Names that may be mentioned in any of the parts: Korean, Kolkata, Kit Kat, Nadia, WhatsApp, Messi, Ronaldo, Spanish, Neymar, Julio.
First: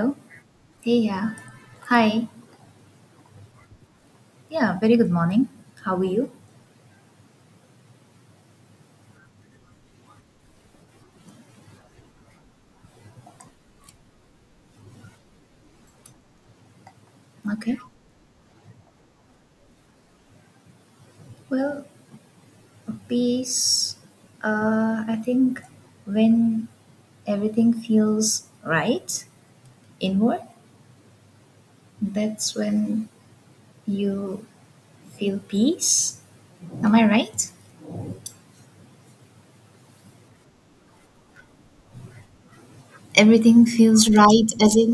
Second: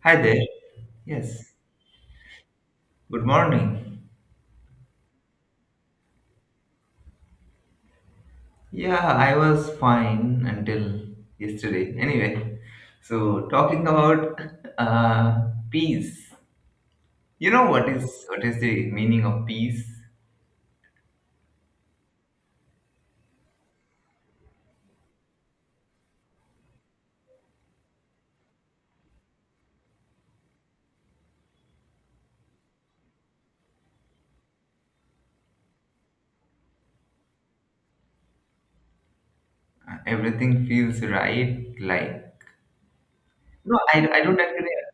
Hi there. Hey, yeah. Yes. Hi. Good morning. Yeah, very good morning. How are you? Yeah, I was fine until yesterday. Anyway, so talking about peace. You know Okay. what is the meaning of peace? Well, peace. I think when everything feels right inward, that's when you feel peace. Am I right? Everything feels right. Like Everything no, I feels I don't right actually. as in,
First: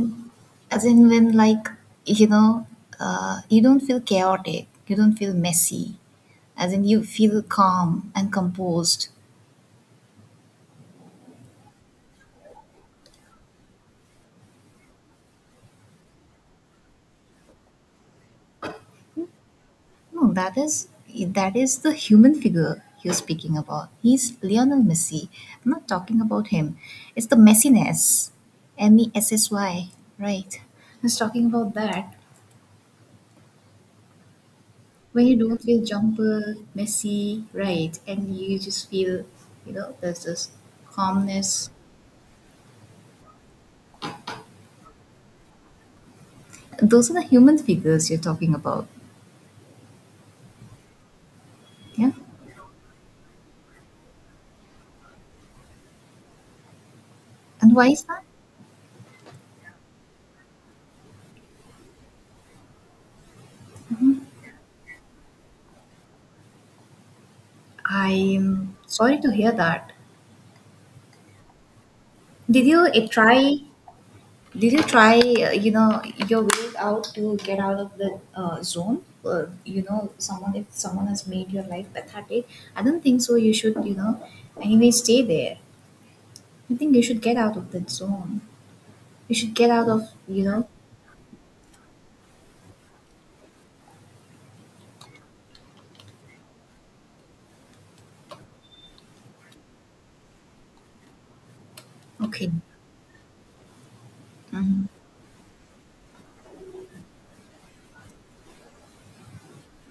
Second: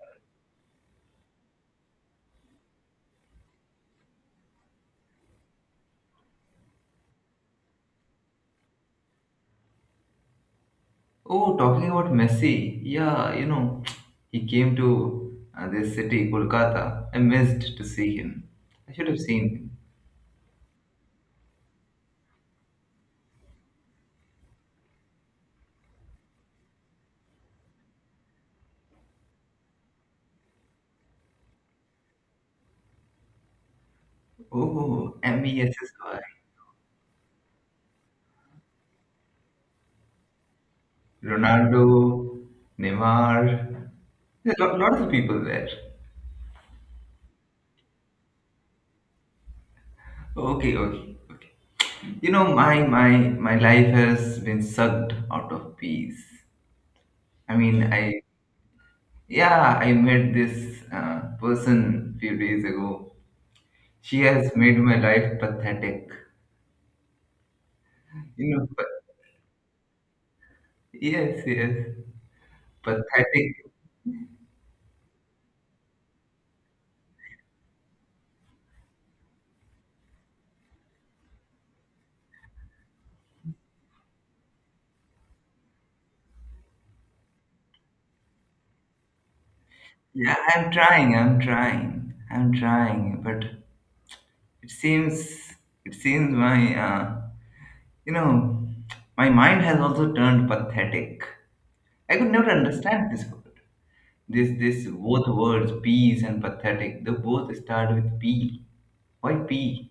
when, like, you know you don't feel chaotic, you don't feel messy, as in you feel calm and composed. Oh, talking about Messi. Yeah, he came to this city, Kolkata. I missed to see him. I should have seen him. No, that is the human figure you're speaking about. He's Lionel Messi. I'm not talking about him. It's the messiness, messy, right? I was talking about that. Oh, When you M E don't S feel S Y. jumper messy, right, and you just feel, you know, there's this calmness. Ronaldo, Neymar, a lot of people there. Those are the human figures you're talking about. Okay, okay, okay. Yeah. My life has been sucked out of peace. I And why mean, is I that? yeah, I met this person few days ago. She has made my life pathetic. You know, I'm pa- sorry to hear that. yes, yes, did you uh, try pathetic. did you try, uh, you know your way out to get out of the zone? Someone, if someone has made your life pathetic, I don't think so you should, anyway stay there. I think you should get out of that zone. You should get out of, Yeah, you know I'm trying, I'm trying, I'm trying, but it seems it seems You know, my mind has also turned pathetic. I could never Okay, understand this word. This both words, peas and pathetic, they both start with P. Why P?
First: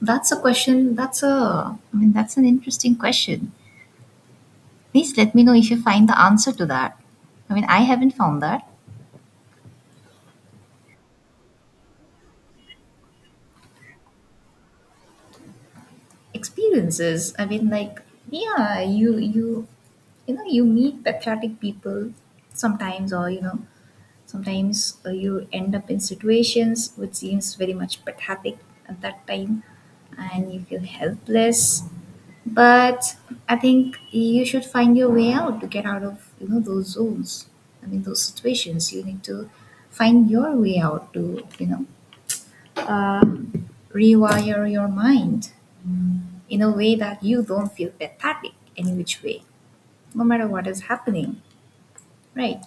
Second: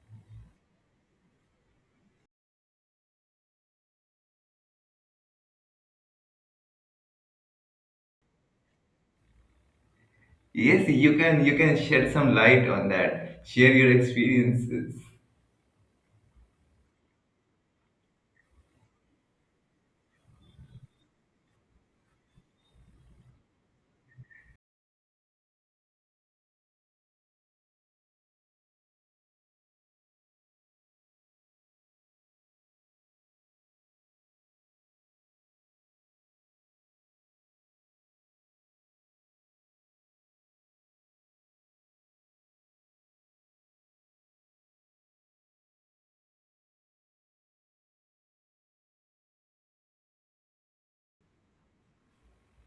that's a question. I mean, that's an interesting question. Please let me know if you find the answer to that. I mean, I haven't found that. Yes, you can shed some light on that. Share your experiences. Experiences. I mean, like, yeah, you know, you meet patriotic people sometimes, or, you know, sometimes, you end up in situations which seems very much pathetic at that time, and you feel helpless. But I think you should find your way out to get out of, those zones. I mean, those situations. You need to find your way out to, uh, rewire your mind in a way that you don't feel pathetic any which way, no matter what is happening, right?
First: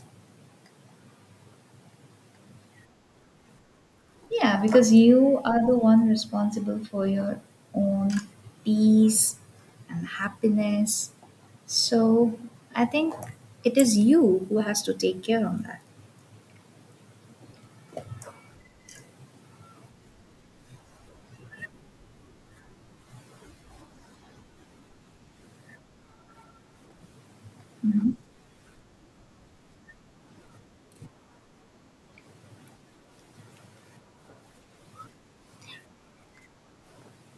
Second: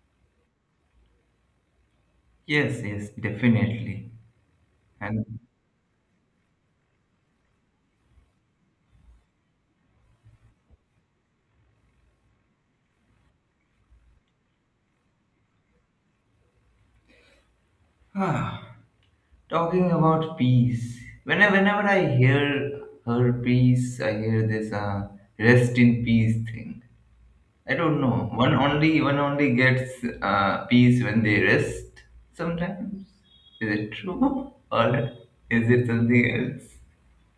Yes, yes, definitely. Yeah, because you And are the one responsible for your own peace and happiness. So I think it is you who has to take care on that. ah, talking about peace. Whenever I hear her peace, I hear this rest in peace thing. I don't know. One only gets peace when they rest. Sometimes, is it true or is it something else?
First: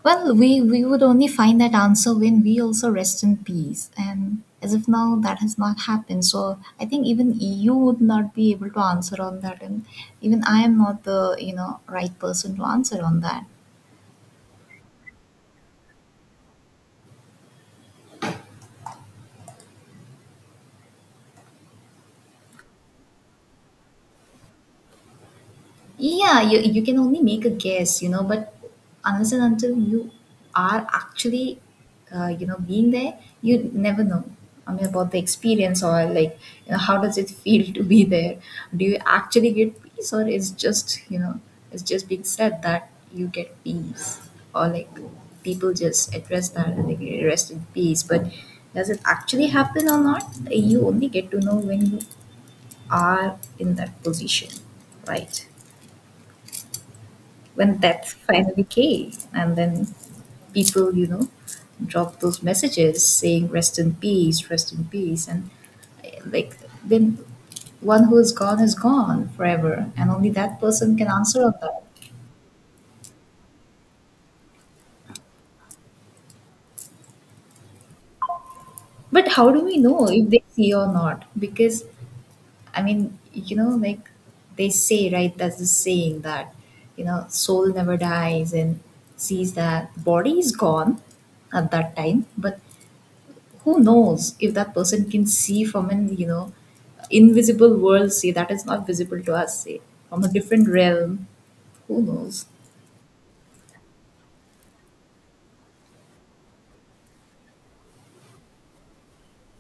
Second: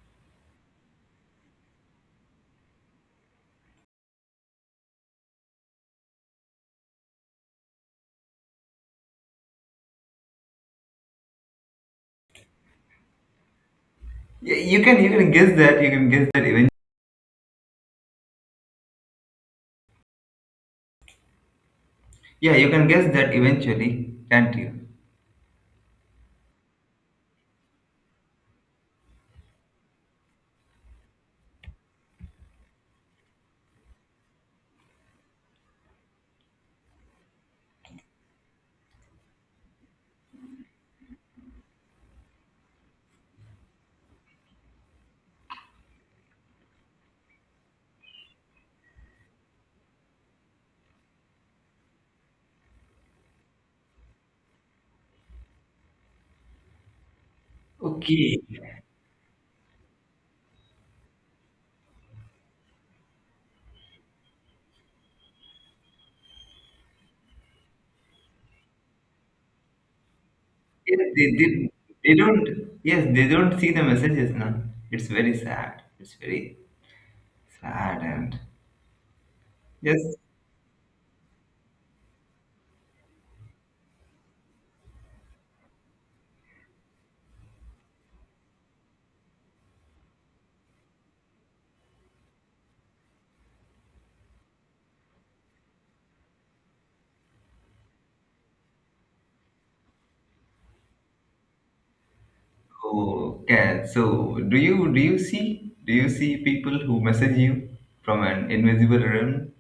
Well, we would only find that answer when we also rest in peace. And as of now, that has not happened. So I think even EU would not be able to answer on that. And even I am not the, right person to answer on that. Yeah, you can guess that. You can guess that even. Yeah, you can guess that eventually, can't you? Yeah, you can only make a guess, but unless and until you are actually, being there, you never know. I mean, about the experience, or, like, how does it feel to be there? Do you actually get peace, or is just, it's just being said that you get peace, or, like, people just address that and they get rest in peace. But does it actually happen or not? You only get to know when you are in that position, right? When death Okay. finally came and then people, dropped those messages saying rest in peace, rest in peace, and, like, then one who is gone forever, and only that person Yes, can they answer on did. that. They don't. Yes, they don't see the messages now. It's very sad. It's very sad. And But how do we yes. know if they see or not? Because, I mean, like, they say, right, that's the saying, that, soul never dies and sees that body is gone at that time. But who knows if that person can see from an, invisible world, say, that is not visible to us, say, from a different realm. Who knows? Oh, can so do you see people who message you from an invisible realm?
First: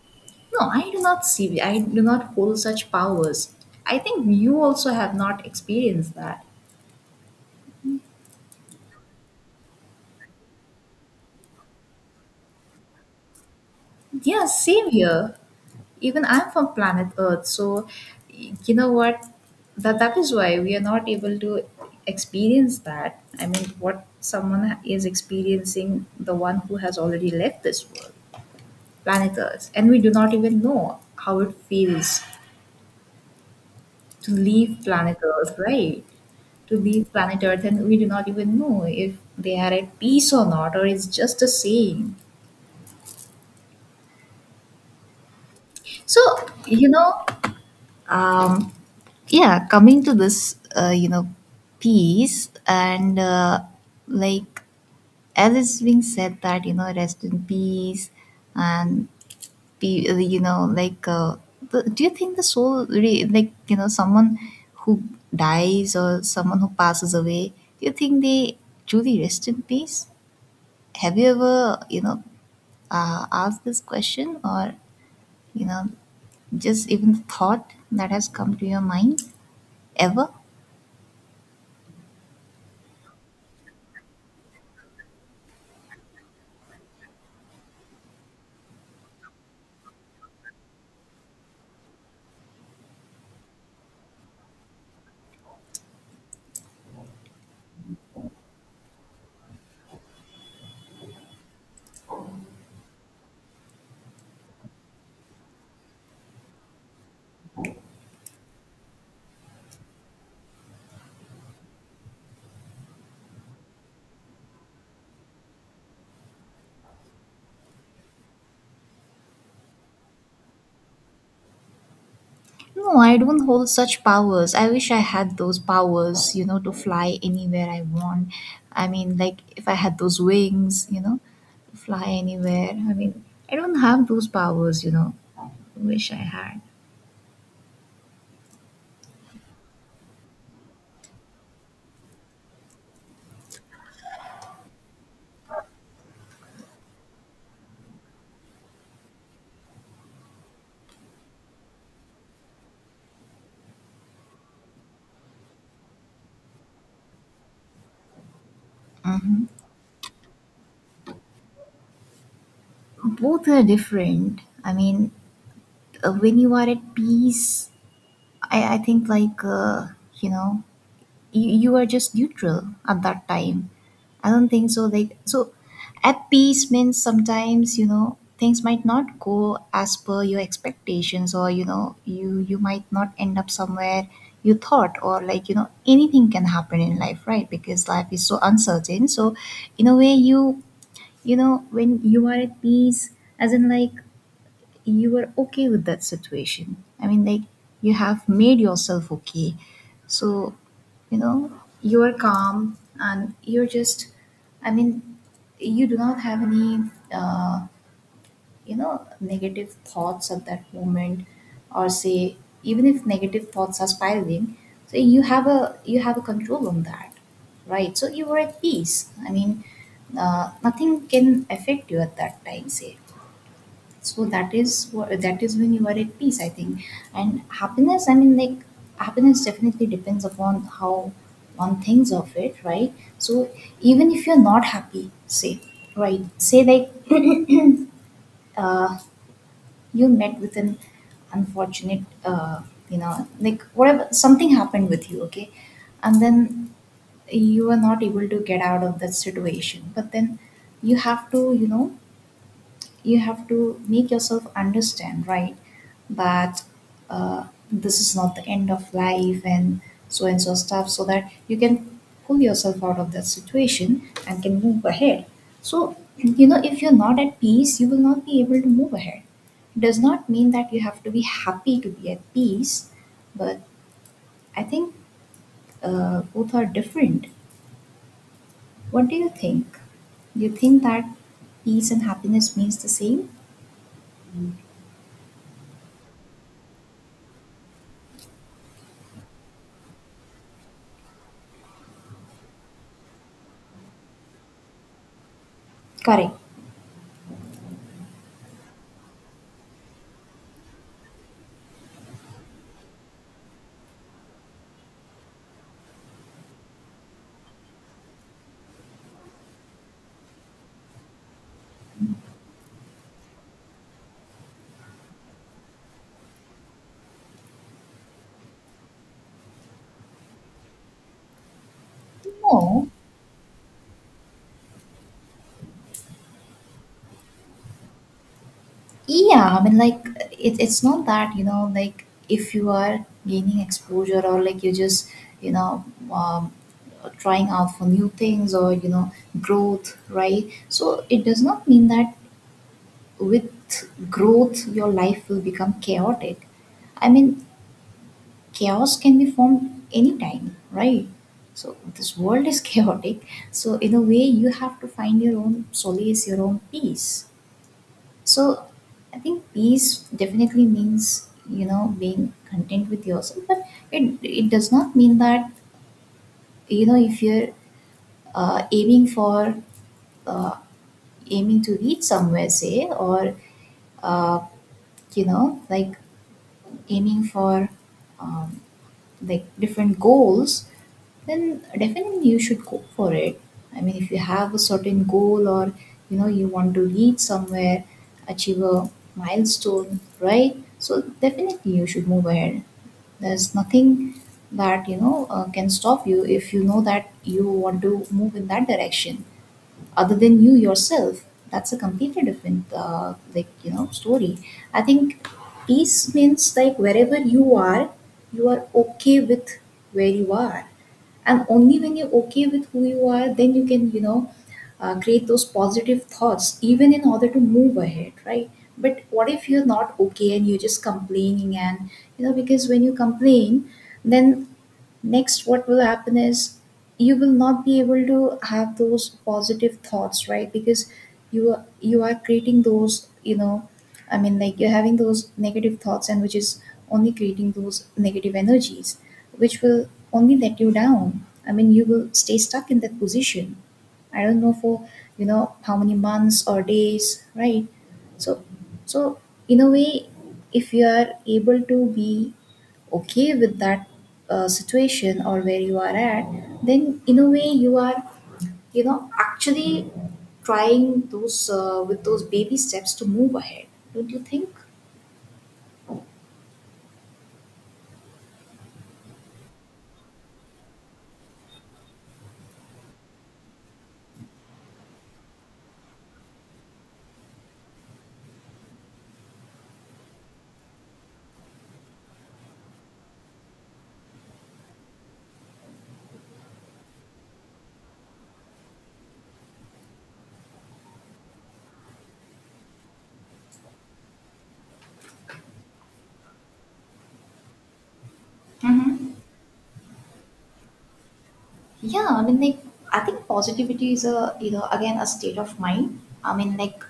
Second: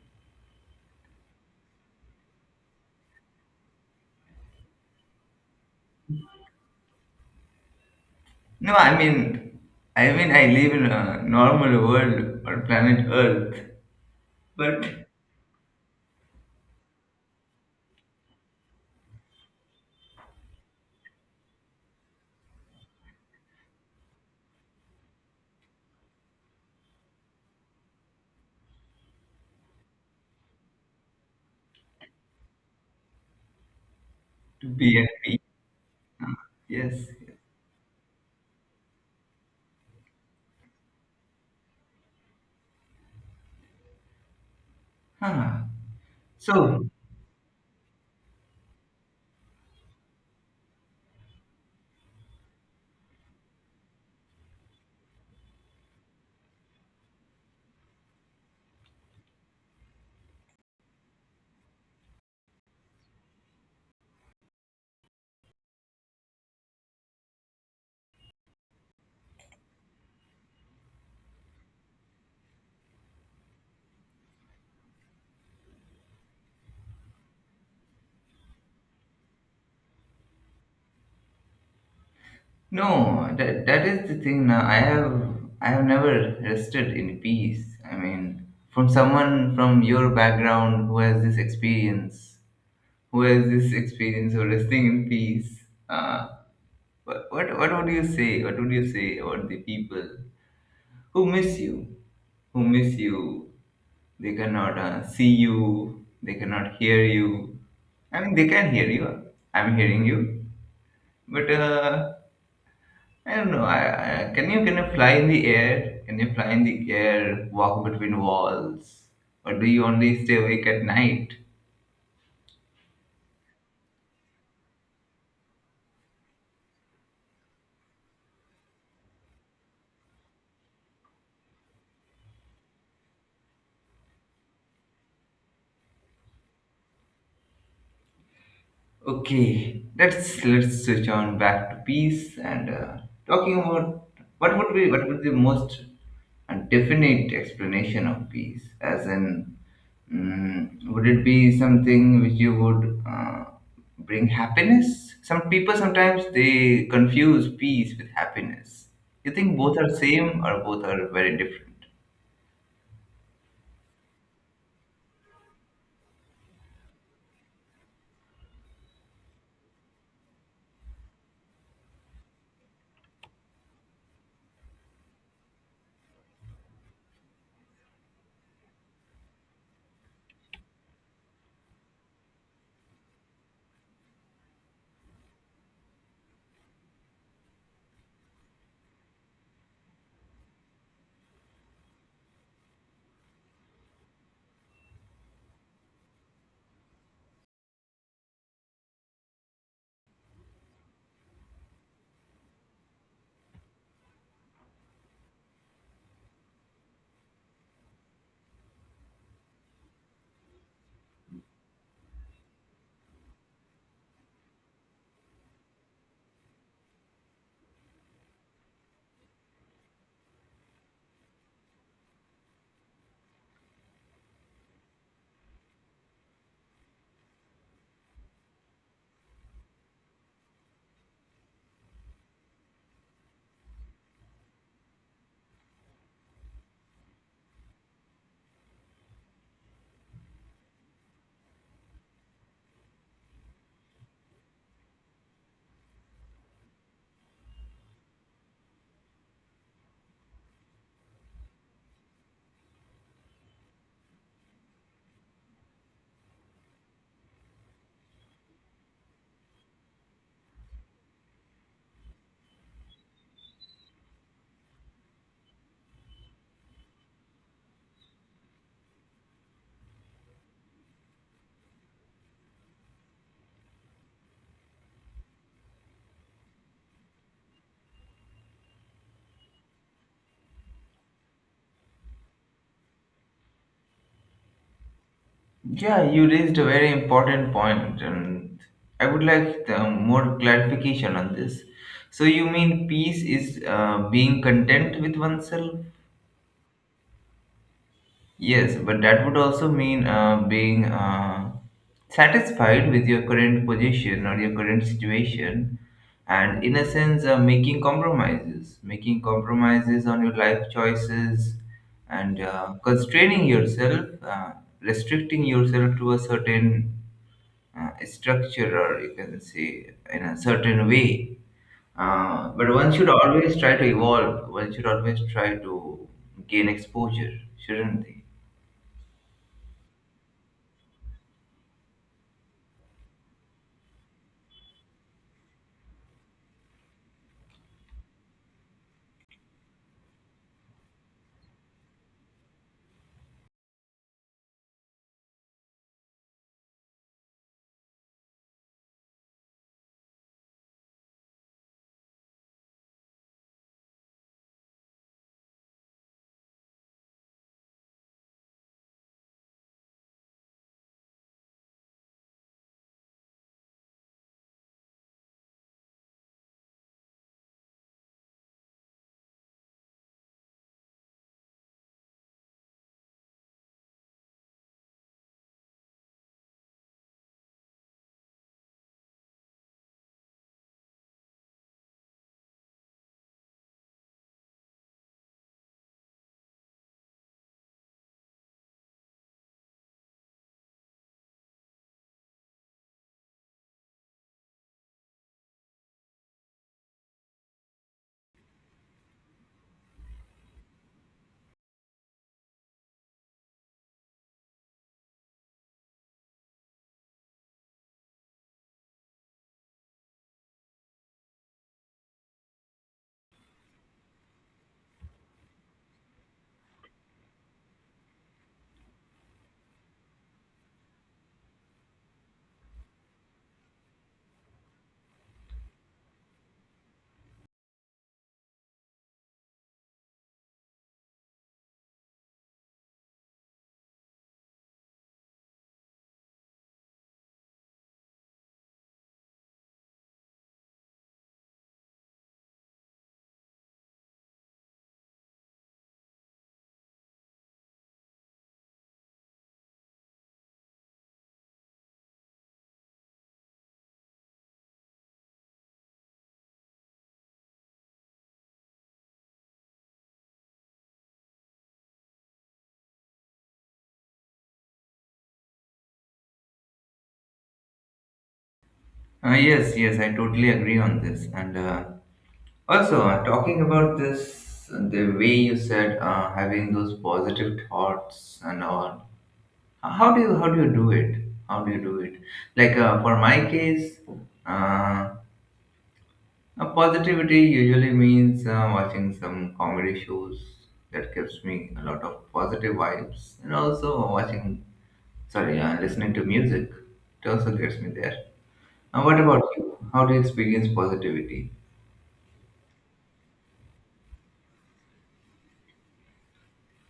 No, I do not see. I do not hold such powers. I think you also have not experienced that. No, I mean, I live in a normal world or planet Earth, Yeah, same but here. Even I'm from planet Earth. So, you know what, that is why we are not able to experience that. I mean, what someone is experiencing, the one who has already left this world, planet Earth, and we do not even know how it feels to to leave be at planet peace, Earth, right? huh? To Yes. leave planet Earth, and we do not even know if they are at peace or not, or it's just a saying. Huh. So, So you know, um, yeah, coming to this, peace, and like, as is being said that, rest in peace, and be like do you think the soul really, like, someone who dies or someone who passes away, do you think they truly rest in peace? Have you ever, asked this question, or, you know just even the thought that has come to your mind, ever? no, that is the thing. Now I have never rested in peace. I mean, from someone from your background who has this experience, of resting in peace. What would you say? What would you say about the people who miss you? Who miss you? They cannot see you. They cannot hear you. I mean, they can hear you. I'm hearing you. But I don't know. Can you fly in the air? Can you fly in the air? Walk between walls? Or do you only stay awake at night? No, I don't hold such powers. I wish I had those powers, to fly anywhere I want. I mean, like, if I had those wings, to fly anywhere. I mean, I don't have those powers. Wish I had. Okay, let's switch on back to peace and talking about what would be the most definite explanation of peace, as in, would it be something which you would bring happiness? Some people sometimes they confuse peace with happiness. You Hmm. think both are same or both are very different? Both are different. I mean, when you are at peace, I think, like, you know, you are just neutral at that time. I don't think so. Like, so, at peace means sometimes, things might not go as per your expectations, or, you might not end up somewhere you thought, or, like, anything can happen in life, right? Because life is so uncertain. So, in a way, you know, when you are at peace, as in, like, you were okay with that situation. I mean, like, you have made yourself okay. So, you know, you are calm, and you're just, I mean, you do not have any, uh, negative thoughts at that moment, or say, even if negative thoughts are spiraling, so you have a control on that, right? So you were at peace. I mean, nothing can affect you at that time, say, so that is what, that is when you are at peace, I think. And happiness, I mean, like, happiness definitely depends upon how one thinks of it, right? So even if you're not happy, say, right, say, like, uh, you met with an unfortunate, like, whatever, something happened with you, okay, and then you are not able to get out of that situation, but then you have to, you have to make yourself understand, right? But uh, this is not the end of life and so stuff, so that you can pull yourself out of that situation and can move ahead. So, if you're not at peace, you will not be able to move ahead. Does not mean that you have to be happy to be at peace. But I think both are different. What do you think? Do you think that peace and happiness means the same? Yeah, you raised a very important point, and I would like more clarification on this. So, you mean peace is being content with oneself? Correct. Yes, but that would also mean being satisfied with your current position or your current situation, and, in a sense, making compromises on your life choices, and constraining yourself, restricting yourself to a certain structure, or you can say, in a certain way. But No. one should always try to evolve. One should always try to gain exposure, shouldn't they? Yeah, I mean, like, it's not that, like, if you are gaining exposure, or, like, you're just, you know um, trying out for new things, or, growth, right? So it does not mean that with growth your life will become chaotic. I mean, chaos can be formed anytime, right? So this world is chaotic. So in a way, you have to find your own solace, your own peace. So I think peace definitely means, being content with yourself, but it does not mean that, if you're uh, aiming for uh, aiming to reach somewhere, say, or uh, like, aiming for, um, like, different goals. Then definitely you should go for it. I mean, if you have a certain goal, or, you want to reach somewhere, achieve a milestone, right? So definitely you should move ahead. There's nothing that, can stop you if you know that you want to move in that direction. Other than you yourself, that's a completely different like, story. I think peace means, like, wherever you are okay with where you are, and only when you're okay with who you are, then you can, create those positive thoughts even in order to move ahead, right? But what if you're not okay and you're just complaining? And, because when you complain, then next what will happen is you will not be able to have those positive thoughts, right? Because you are creating those, I mean, like, you're having those negative thoughts, and which is only creating those negative energies, which will only let you down. I mean, you will stay stuck in that position, I don't know for, how many months or days, right? So, so in a way, if you are able to be okay with that, situation or where you are at, then in a way you are, actually trying those, with those baby steps to move ahead, don't you think? Yes, yes, I totally agree on this. And also, talking about this, the way you said having those positive thoughts and all. How do you do it? How do you do it? Like, for my case, uh, positivity usually means watching some comedy shows that gives me a lot of positive vibes, and also watching, sorry, listening to music. It also gets me there. Mm-hmm. What about you? How do you experience positivity? Yeah, I mean, I think positivity is a again a state of mind. I mean,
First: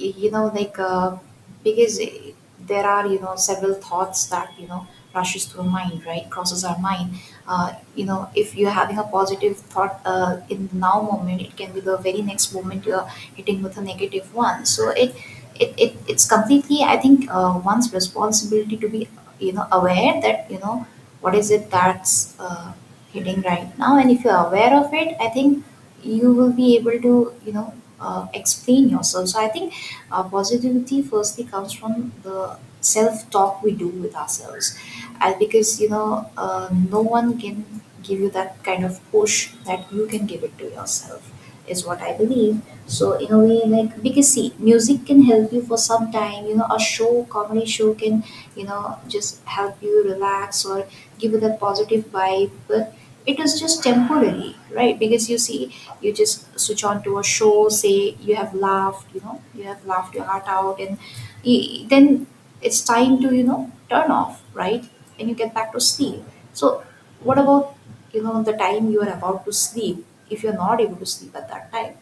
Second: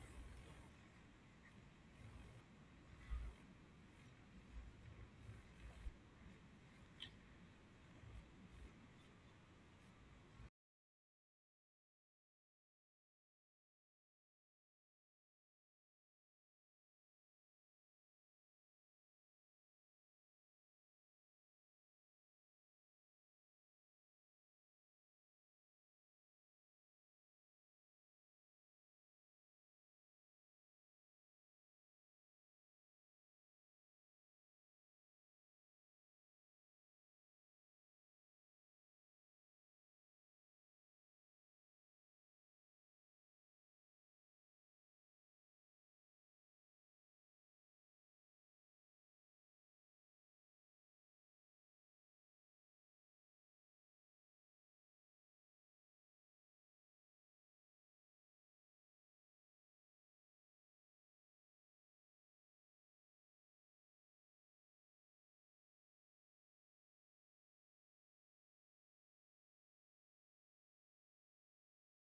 y- you know like uh, because there are, you know, several thoughts that, you know, rushes through mind, right, crosses our mind. You know, if you're having a positive thought in the now moment, it can be the very next moment you're hitting with a negative one. So it it's completely, I think, one's responsibility to be, you know, aware that, you know, what is it that's uh, hitting right now. And if you're aware of it, I think you will be able to you know explain yourself. So I think positivity firstly comes from the self talk we do with ourselves, and because, you know, no one can give you that kind of push that you can give it to yourself, is what I believe. So in a way, like because see, music can help you for some time. You know, a show, comedy show can, you know, just help you relax or give you that positive vibe, but it is just temporary, right? Because you see, you just switch on to a show, say you have laughed, you know, you have laughed your heart out, and then it's time to, you know, turn off, right, and you get back to sleep. So what about, you know, the time you are about to sleep? If you're not able to sleep at that time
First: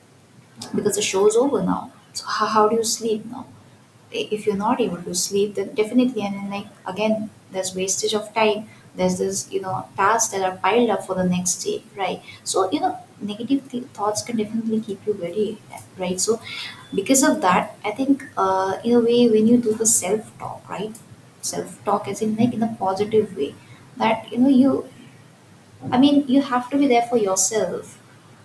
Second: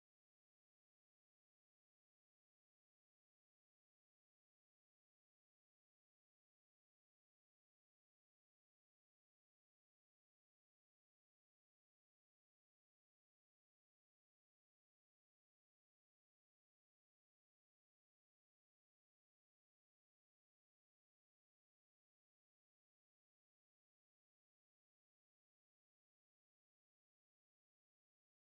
because the show's over now, so how do you sleep now? If you're not able to sleep, then definitely, and then, like, again, there's wastage of time. There's this, you know, tasks that are piled up for the next day, right? So, you know, negative thoughts can definitely keep you very, right? So because of that, I think, in a way, when you do the self talk, right, self talk as in like in a positive way, that, you know, you, I mean, you have to be there for yourself,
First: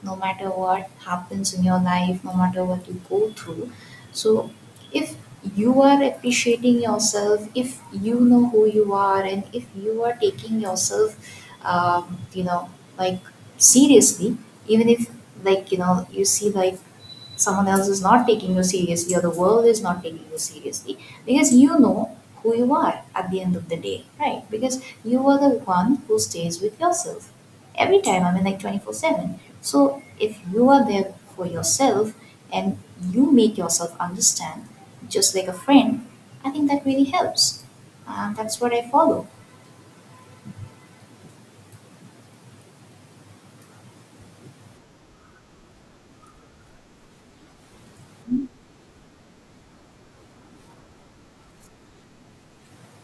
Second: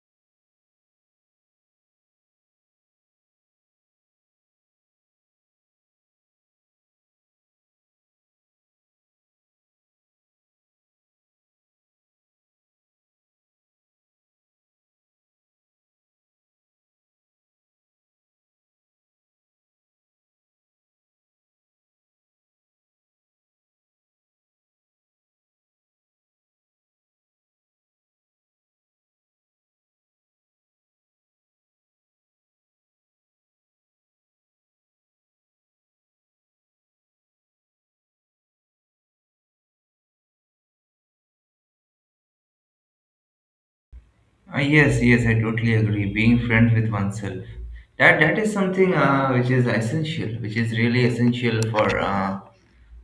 no matter what happens in your life, no matter what you go through. So, if you are appreciating yourself, if you know who you are, and if you are taking yourself, you know, like, seriously, even if, like, you know, you see, like, someone else is not taking you seriously or the world is not taking you seriously, because you know who you are at the end of the day, right? Because you are the one who stays with yourself every time, I mean, like, 24/7. So if you are there for yourself and you make yourself understand, just like a friend, I think that really helps, and that's what I follow. Yes, yes, I totally agree. Being friends with oneself, that is something which is essential, which is really essential for uh,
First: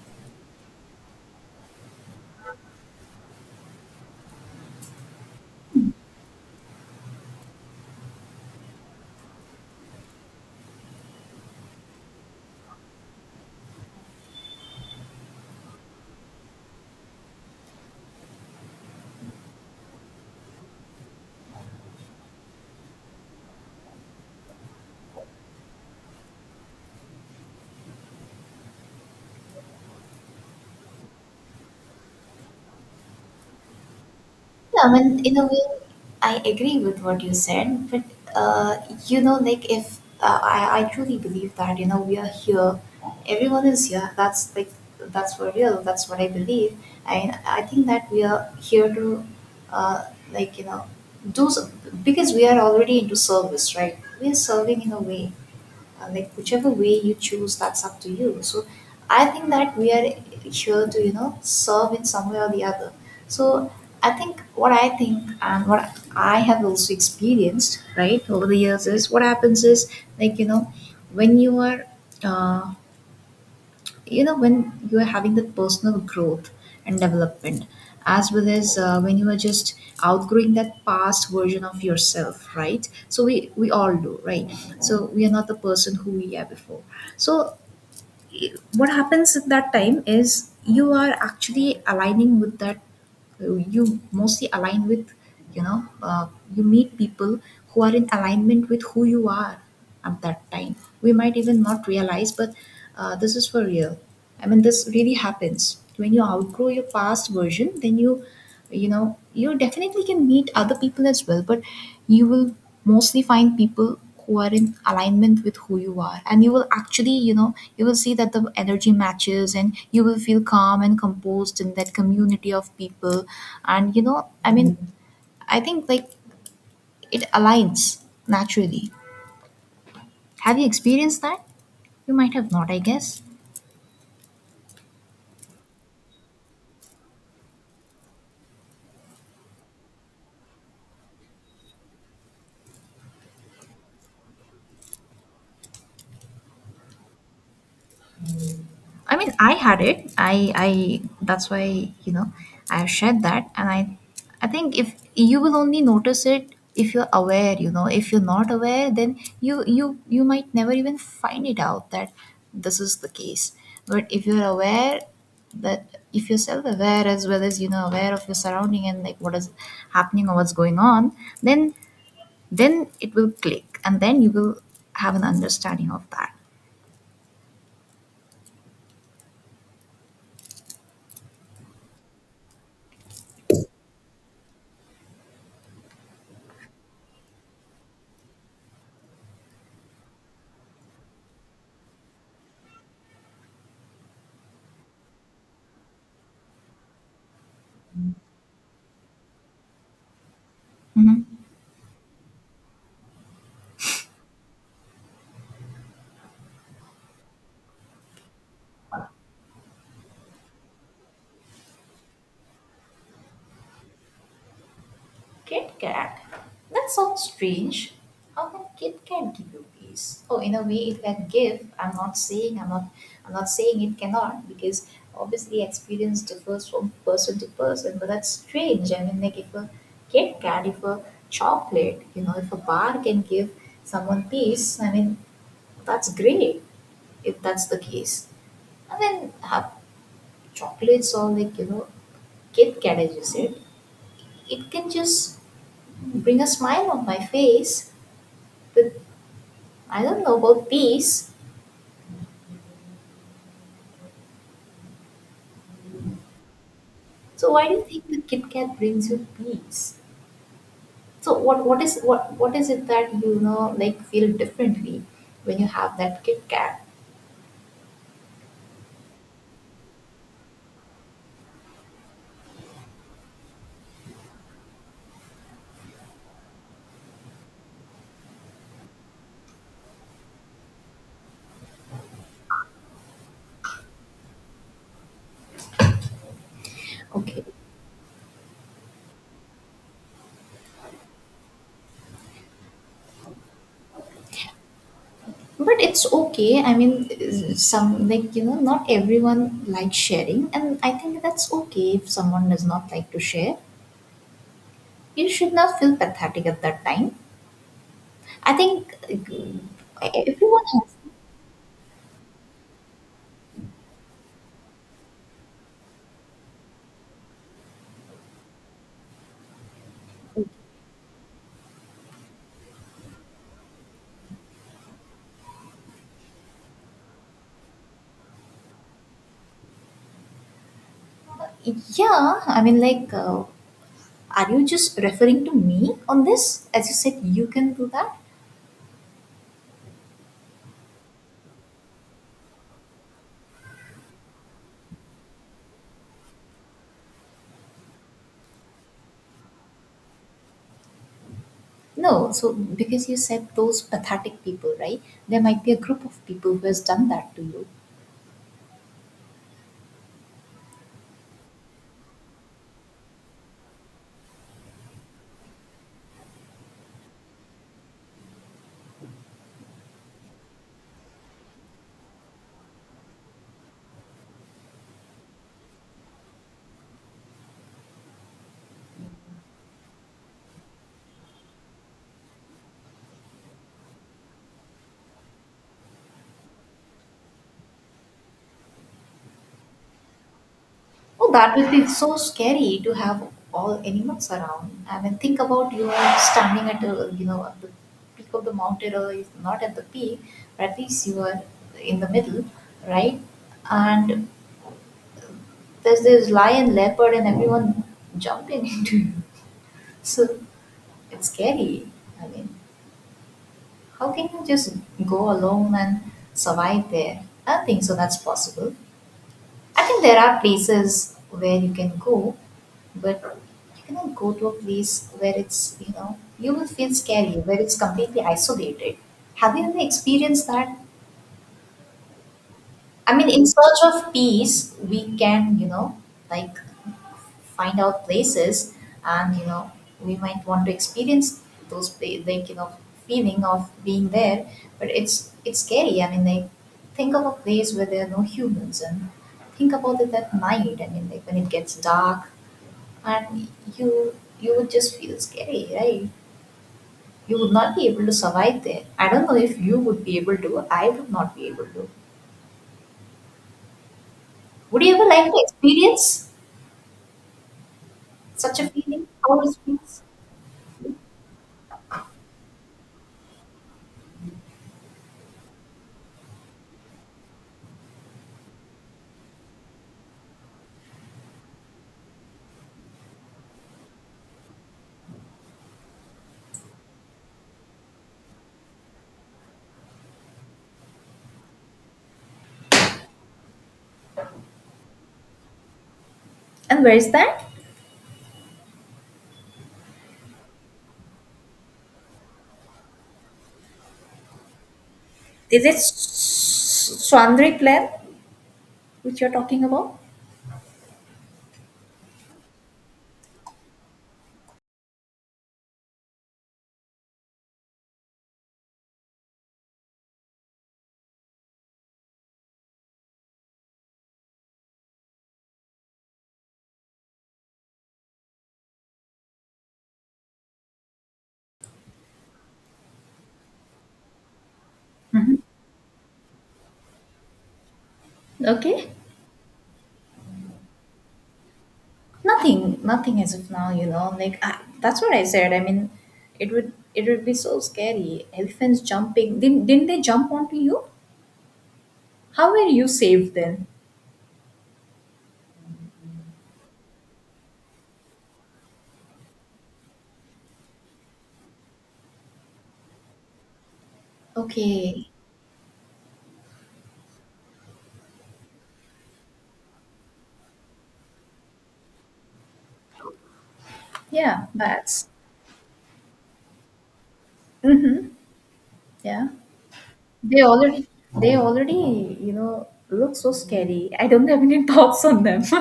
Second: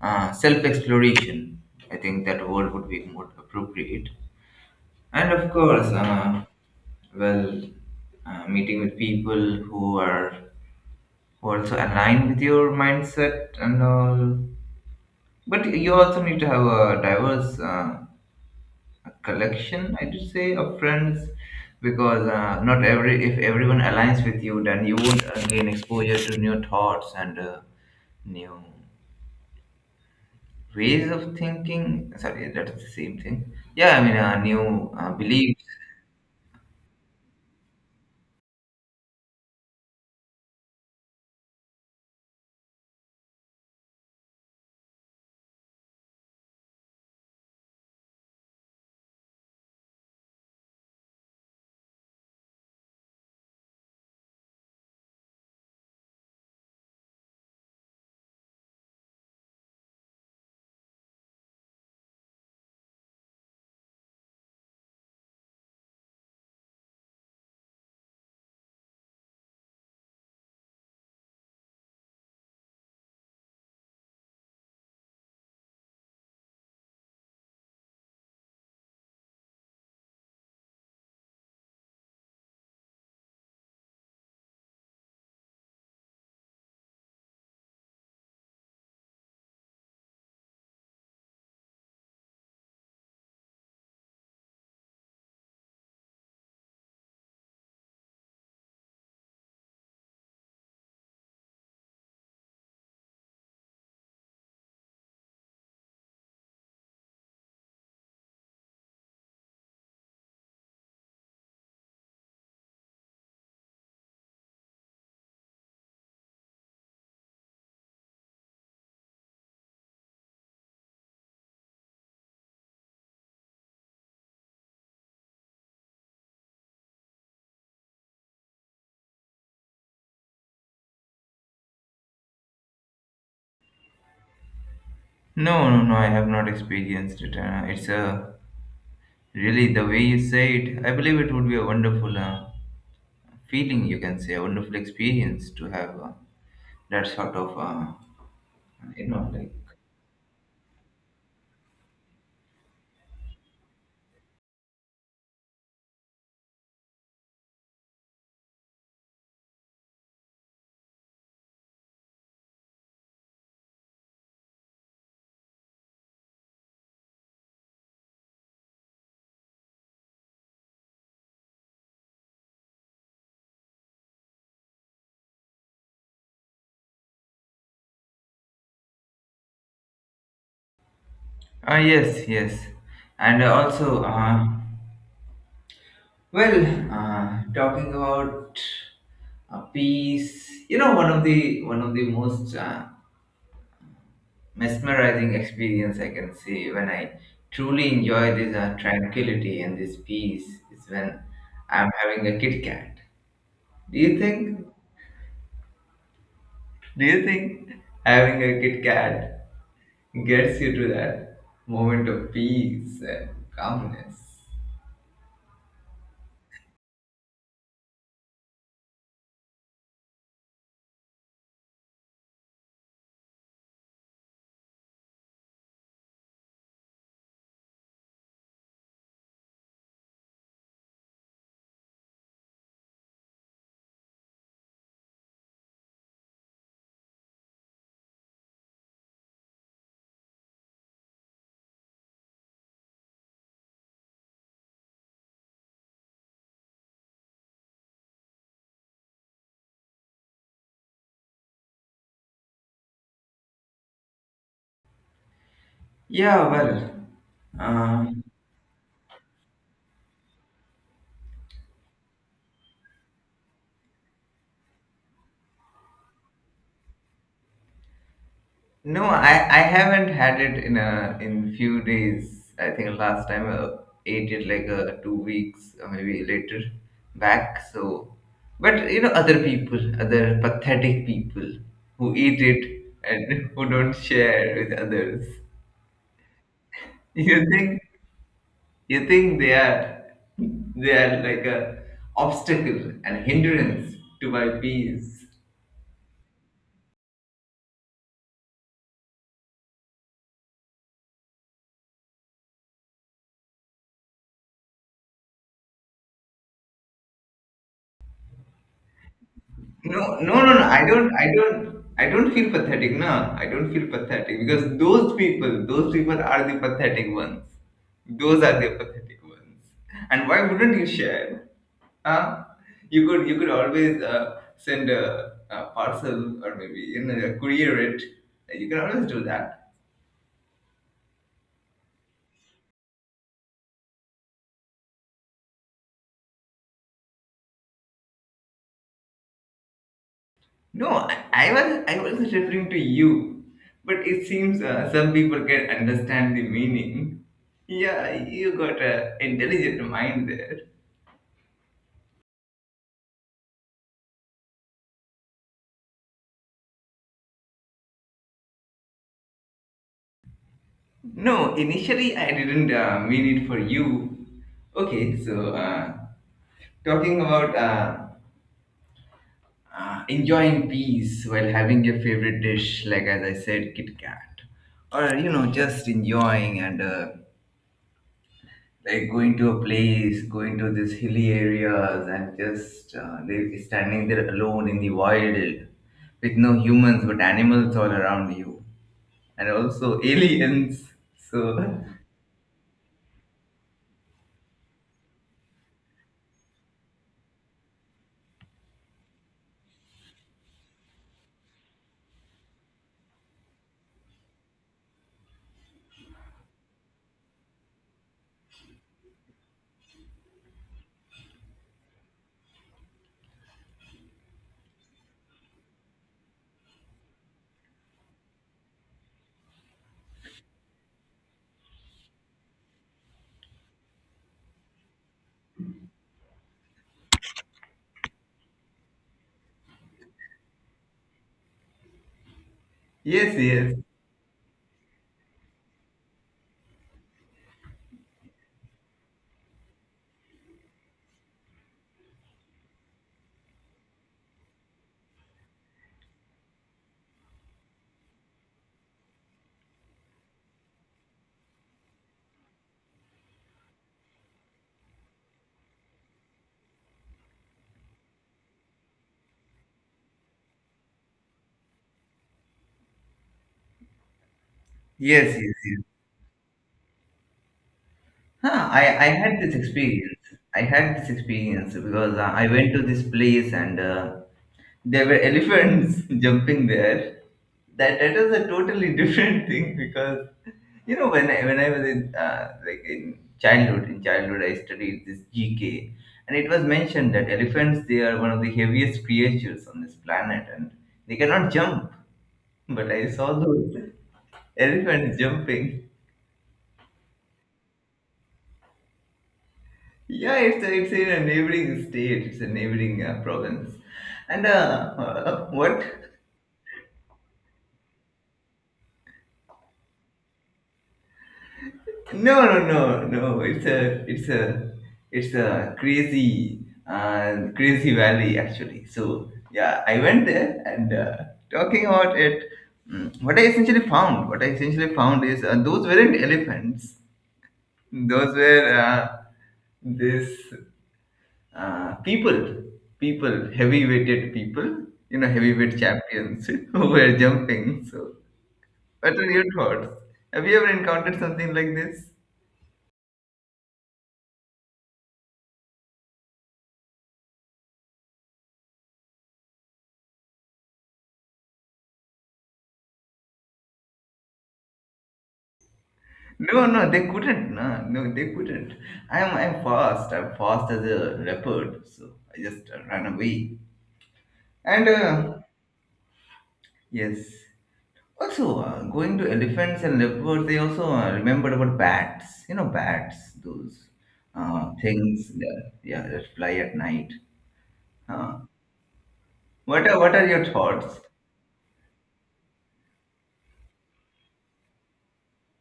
uh, self-exploration. I think that word would be more appropriate. And of course, well, meeting with people who are also aligned with your mindset and all. But you also need to have a diverse collection, I would say, of friends, because not every if everyone aligns with you, then you would gain exposure to new thoughts and new ways of thinking. Sorry, that is the same thing. Yeah, I mean, Yeah, new I mean, in a way, beliefs. I agree with what you said, but uh, you know, like, if I truly believe that, you know, we are here, everyone is here. That's like that's for real. That's what I believe. And I think that we are here to, uh, like, you know, do some, because we are already into service, right? We are serving in a way, like whichever way you choose, that's up to you. So I think that we are here to, you know, serve in some way or the other. So I think what I think and what I have also experienced, right, over the years, is what happens is, like, you know, when you are, uh, you know, when you are having the personal growth and development, as well as when you are just outgrowing that past version of yourself, right? So we all do, right? So we are not the person who we are before. So what happens at that time is you are actually aligning with that, you mostly align with, you know uh, you meet people who are in alignment with who you are at that time. We might even not realize, but this is for real. I mean, this really happens. When you outgrow your past version, then you know, you definitely can meet other people as well, but you will mostly find people who are in alignment with who you are, and you will actually, you know, you will see that the energy matches and you will feel calm and composed in that community of people. And, you know, I mean, I think, like, it aligns naturally. Have you experienced that? You might have not, I guess. No, no, no, I have not experienced it. It's a really, the way you say it, I believe it would be a wonderful feeling, you can say, a wonderful experience to have that sort of, I mean, like. I had it. I. That's why, you know, I have shared that, and I think if you will only notice it if you're aware. You know, if you're not aware, then you might never even find it out that this is the case. But if you're aware, that if you're self-aware as well as, you know, aware of your surrounding and like what is happening or what's going on, then then it will click, and then you will have an understanding of that. Yes, yes. And also, well, talking about peace, one of the most mesmerizing experience, I can say, when I truly enjoy this tranquility and this peace is when I'm having a Kit Kat. Do you think? Do you think having a Kit Kat gets you to that moment of peace and calmness? Kit Kat? That sounds strange. How can Kit Kat give you peace? Oh, in a way it can give. I'm not saying it cannot, because obviously experience differs from person to person, but that's strange. I mean, like, if a Kit Kat, if a chocolate, you know, if a bar can give someone peace, I mean, that's great, if that's the case. And then have chocolates, or, like, you know, Kit Kat, as you said, it can just bring a smile on my face. With, I don't know about peace. Yeah, well, So why do you uh, think the Kit Kat brings you peace? So what is what is it that, you know, like feel differently when you have that Kit Kat? no, I haven't had it in a in few days. I think last time I ate it like, 2 weeks or maybe later back. So, but other people, other pathetic people who eat it and who don't share with others. You Okay. think you think they are like a obstacle and hindrance to my peace. But it's okay. I mean, some, like, you know, not everyone likes sharing, and I think that's okay if someone does not like to share. You should not feel pathetic at that time. I think No, no, no, no. everyone I has. don't, I don't, I don't feel pathetic. No, I don't feel pathetic, because those people are the pathetic ones. Those are the pathetic ones. And why wouldn't you share? Huh? You could always send a parcel, or maybe courier it. You can always do that. Yeah, I mean, like, are you just referring to me on this? As you said, you can do that? No, I was referring to you, but it seems some people can understand the meaning. Yeah, you got a intelligent mind there. No, so because you said those pathetic people, right? There might be a group of people who has done that to you. No, initially I didn't mean it for you. Okay, so talking about enjoying peace while having your favorite dish, like, as I said, Kit Kat, or just enjoying and, like, going to a place, going to these hilly areas, and just they standing there alone in the wild with no humans but animals all around you, and also aliens. Oh, So that would be so scary to have all animals around. I mean, think about, you are standing at a, you know, at the peak of the mountain, or if not at the peak, but at least you are in the middle, right? And there's this lion, leopard, and everyone jumping into you. So it's scary. I mean, how can you just go alone and survive there? I don't think so that's possible. I think there are places where you can go, but you cannot go to a place where it's, you know, you will feel scary, where it's completely isolated. Have you ever experienced that? I mean, yes, in yes, search of peace, we can, you know, like, find out places, and, you know, we might want to experience those like, you know, feeling of being there, but it's scary. I mean, like, think of a place where there are no humans, and think about it at night. I mean, like, when it gets dark and you you would just feel scary, right? You would not be able to survive there. I don't know if you would be able to. I would not be able to. Would you ever like yes, to yes, yes. experience such Huh, a I feeling, how had this it feels? experience. I had this experience because I went to this place and there were elephants jumping there. That was a totally different thing, because when I was in, like, in childhood I studied this GK, and it was mentioned that elephants, they are one of the heaviest creatures on this planet and they cannot jump. But I saw those elephants jumping. And where is that? Yeah, it's in a neighboring state. It's a neighboring province, and Is it what? Swandri plan which you're talking about? No, no, no, no. It's a crazy crazy valley actually. So yeah, I went there and, talking about it. What I essentially found is those weren't elephants. Those were this. uh, people, People, heavy-weighted people, Hmm. heavyweight champions who were jumping. So, Okay. what are your thoughts? Have you ever encountered something like this? Nothing, nothing as of now, you know. That's what I said. I mean, it would be so scary. Elephants jumping. Didn't they jump onto you? How were you saved then? No, no, they couldn't. No, no, they couldn't. I'm fast. I'm fast as a leopard. So I just ran away. And Okay. Yes, also going to elephants and leopards, they also remembered about bats. Bats, those Yeah, bats. things that, yeah, that fly at night. Mm-hmm. Huh? Yeah, What are they your already, thoughts? they already you know, look so scary. I don't have any thoughts on them.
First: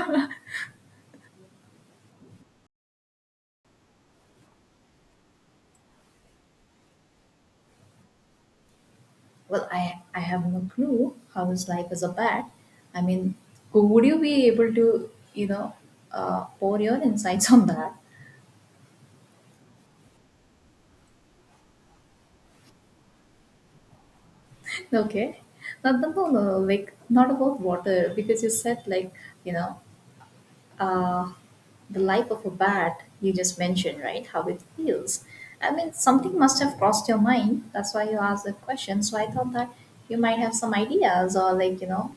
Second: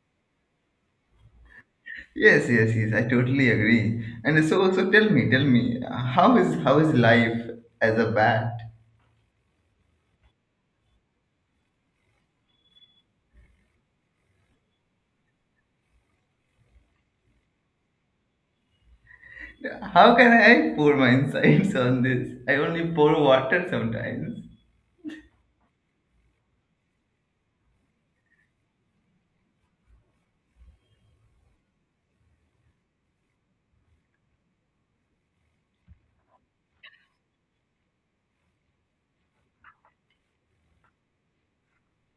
Yes, yes, yes. I totally agree. And so tell me, how is life as a bat? Well, I have no clue how his life is a bat. I mean, would you be able to, you know, pour your insights on that? How can I pour my insights on this? I only pour water sometimes. Okay, no, like not about water, because you said, like, you know, uh, the life of a bat. You just mentioned, right, how it feels. I mean, something must have crossed your mind. That's why you asked that question. So I thought that you might have some ideas, or, like, you know,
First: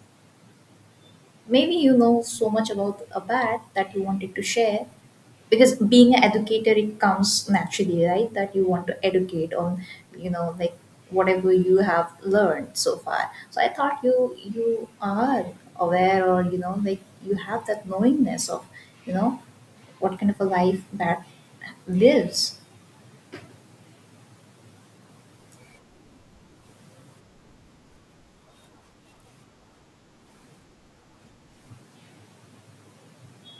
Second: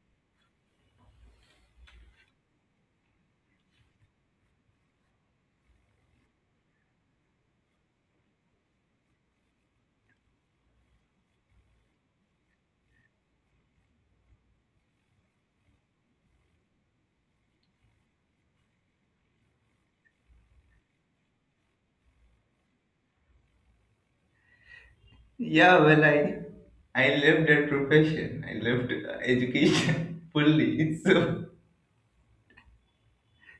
maybe you know so much about a bat that you wanted to share, because being an educator it comes naturally, right, that you want to educate on, you know, like, whatever you have learned so far. So I thought you, you are aware, or, you know, like, you have that knowingness of, you know, what kind of a life bat lives. Yeah, well, I left that profession. I left education fully. So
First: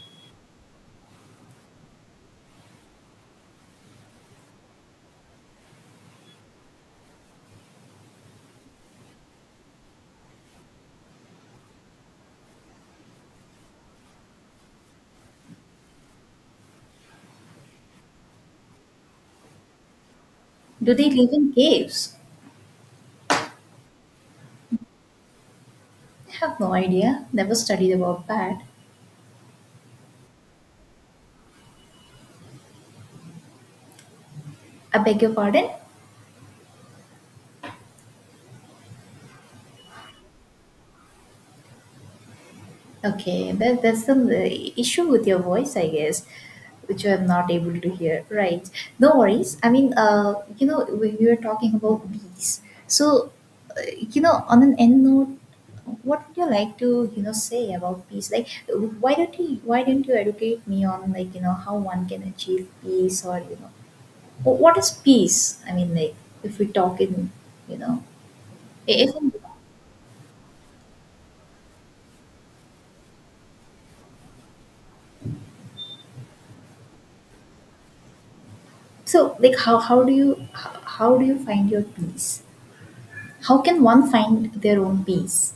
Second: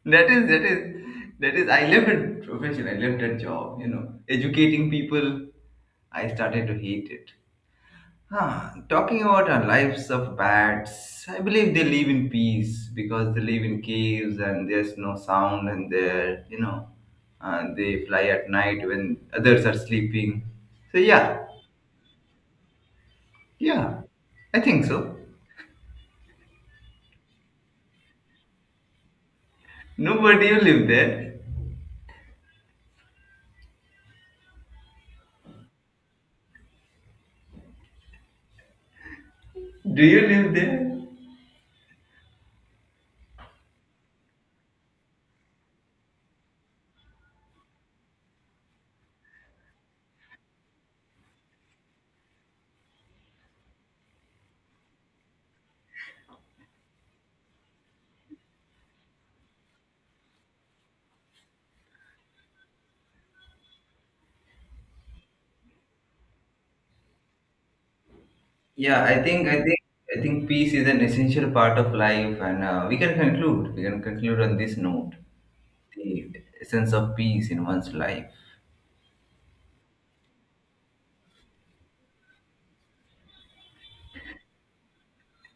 that is that is that is. I left that profession. I left that job. Educating people. I started to hate it. Talking about our lives of bats, I believe they live in peace, because they live in caves and there's no sound, and they fly at night when others are sleeping. Do So, they live yeah, in caves? yeah, I think so. I have no idea. Never studied about that. No, but do you live there? I beg your pardon? Do you live there? Okay, that that's the issue with your voice, I guess, which I'm not able to hear. Right. No worries. I mean, you know, we were talking about bees. So, uh, you know, on an end note, what would you like to, you know, say about peace? Like, why don't you educate me on, like, you know, how one can achieve peace, or, you know, what is peace? I mean, like, if we talk in, you know, Yeah, if, I think peace is an essential part of life, and we can conclude on this note, the essence of peace in one's life. so, like, how do you find your peace? How can one find their own peace?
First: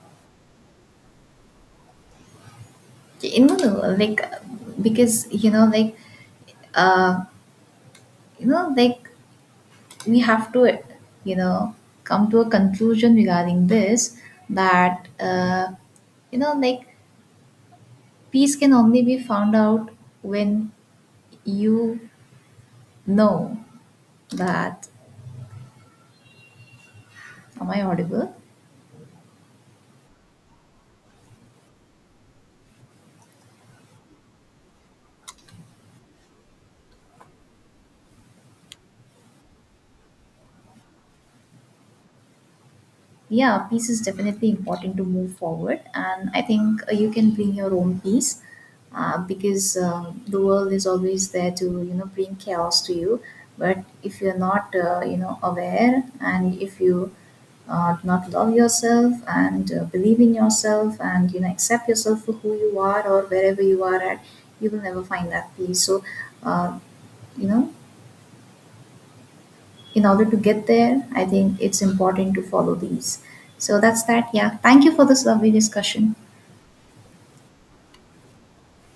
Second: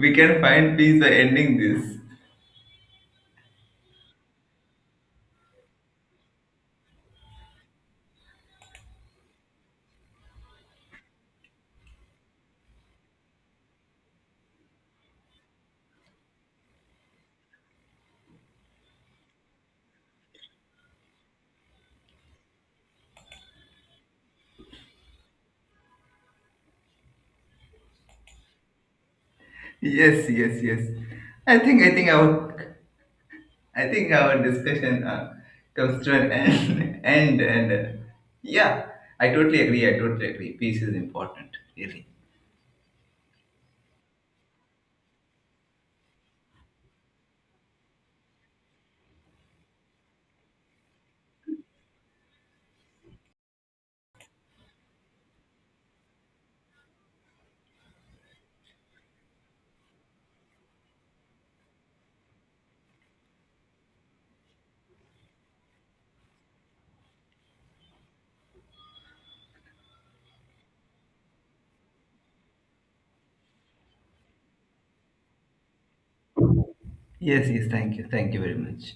We can find peace by ending this. You know, no, like, because uh you know like we have to, you know, come to a conclusion regarding this that you know like peace can only be found out when you know that, am I audible? Yes, yes, yes. I think I think our I think our discussion comes to an end, and yeah, I totally agree. I totally agree. Peace is important, really. Yeah, peace is definitely important to move forward, and I think you can bring your own peace, because the world is always there to, you know, bring chaos to you. But if you're not, you know, aware, and if you do not love yourself and believe in yourself and, you know, accept yourself for who you are, or wherever you are at, you will never find that peace. So, uh, you know, in order to get there, I think it's important to follow these. So that's that. Yeah. Thank you for this lovely discussion. Yes, yes. Thank you. Thank you very much.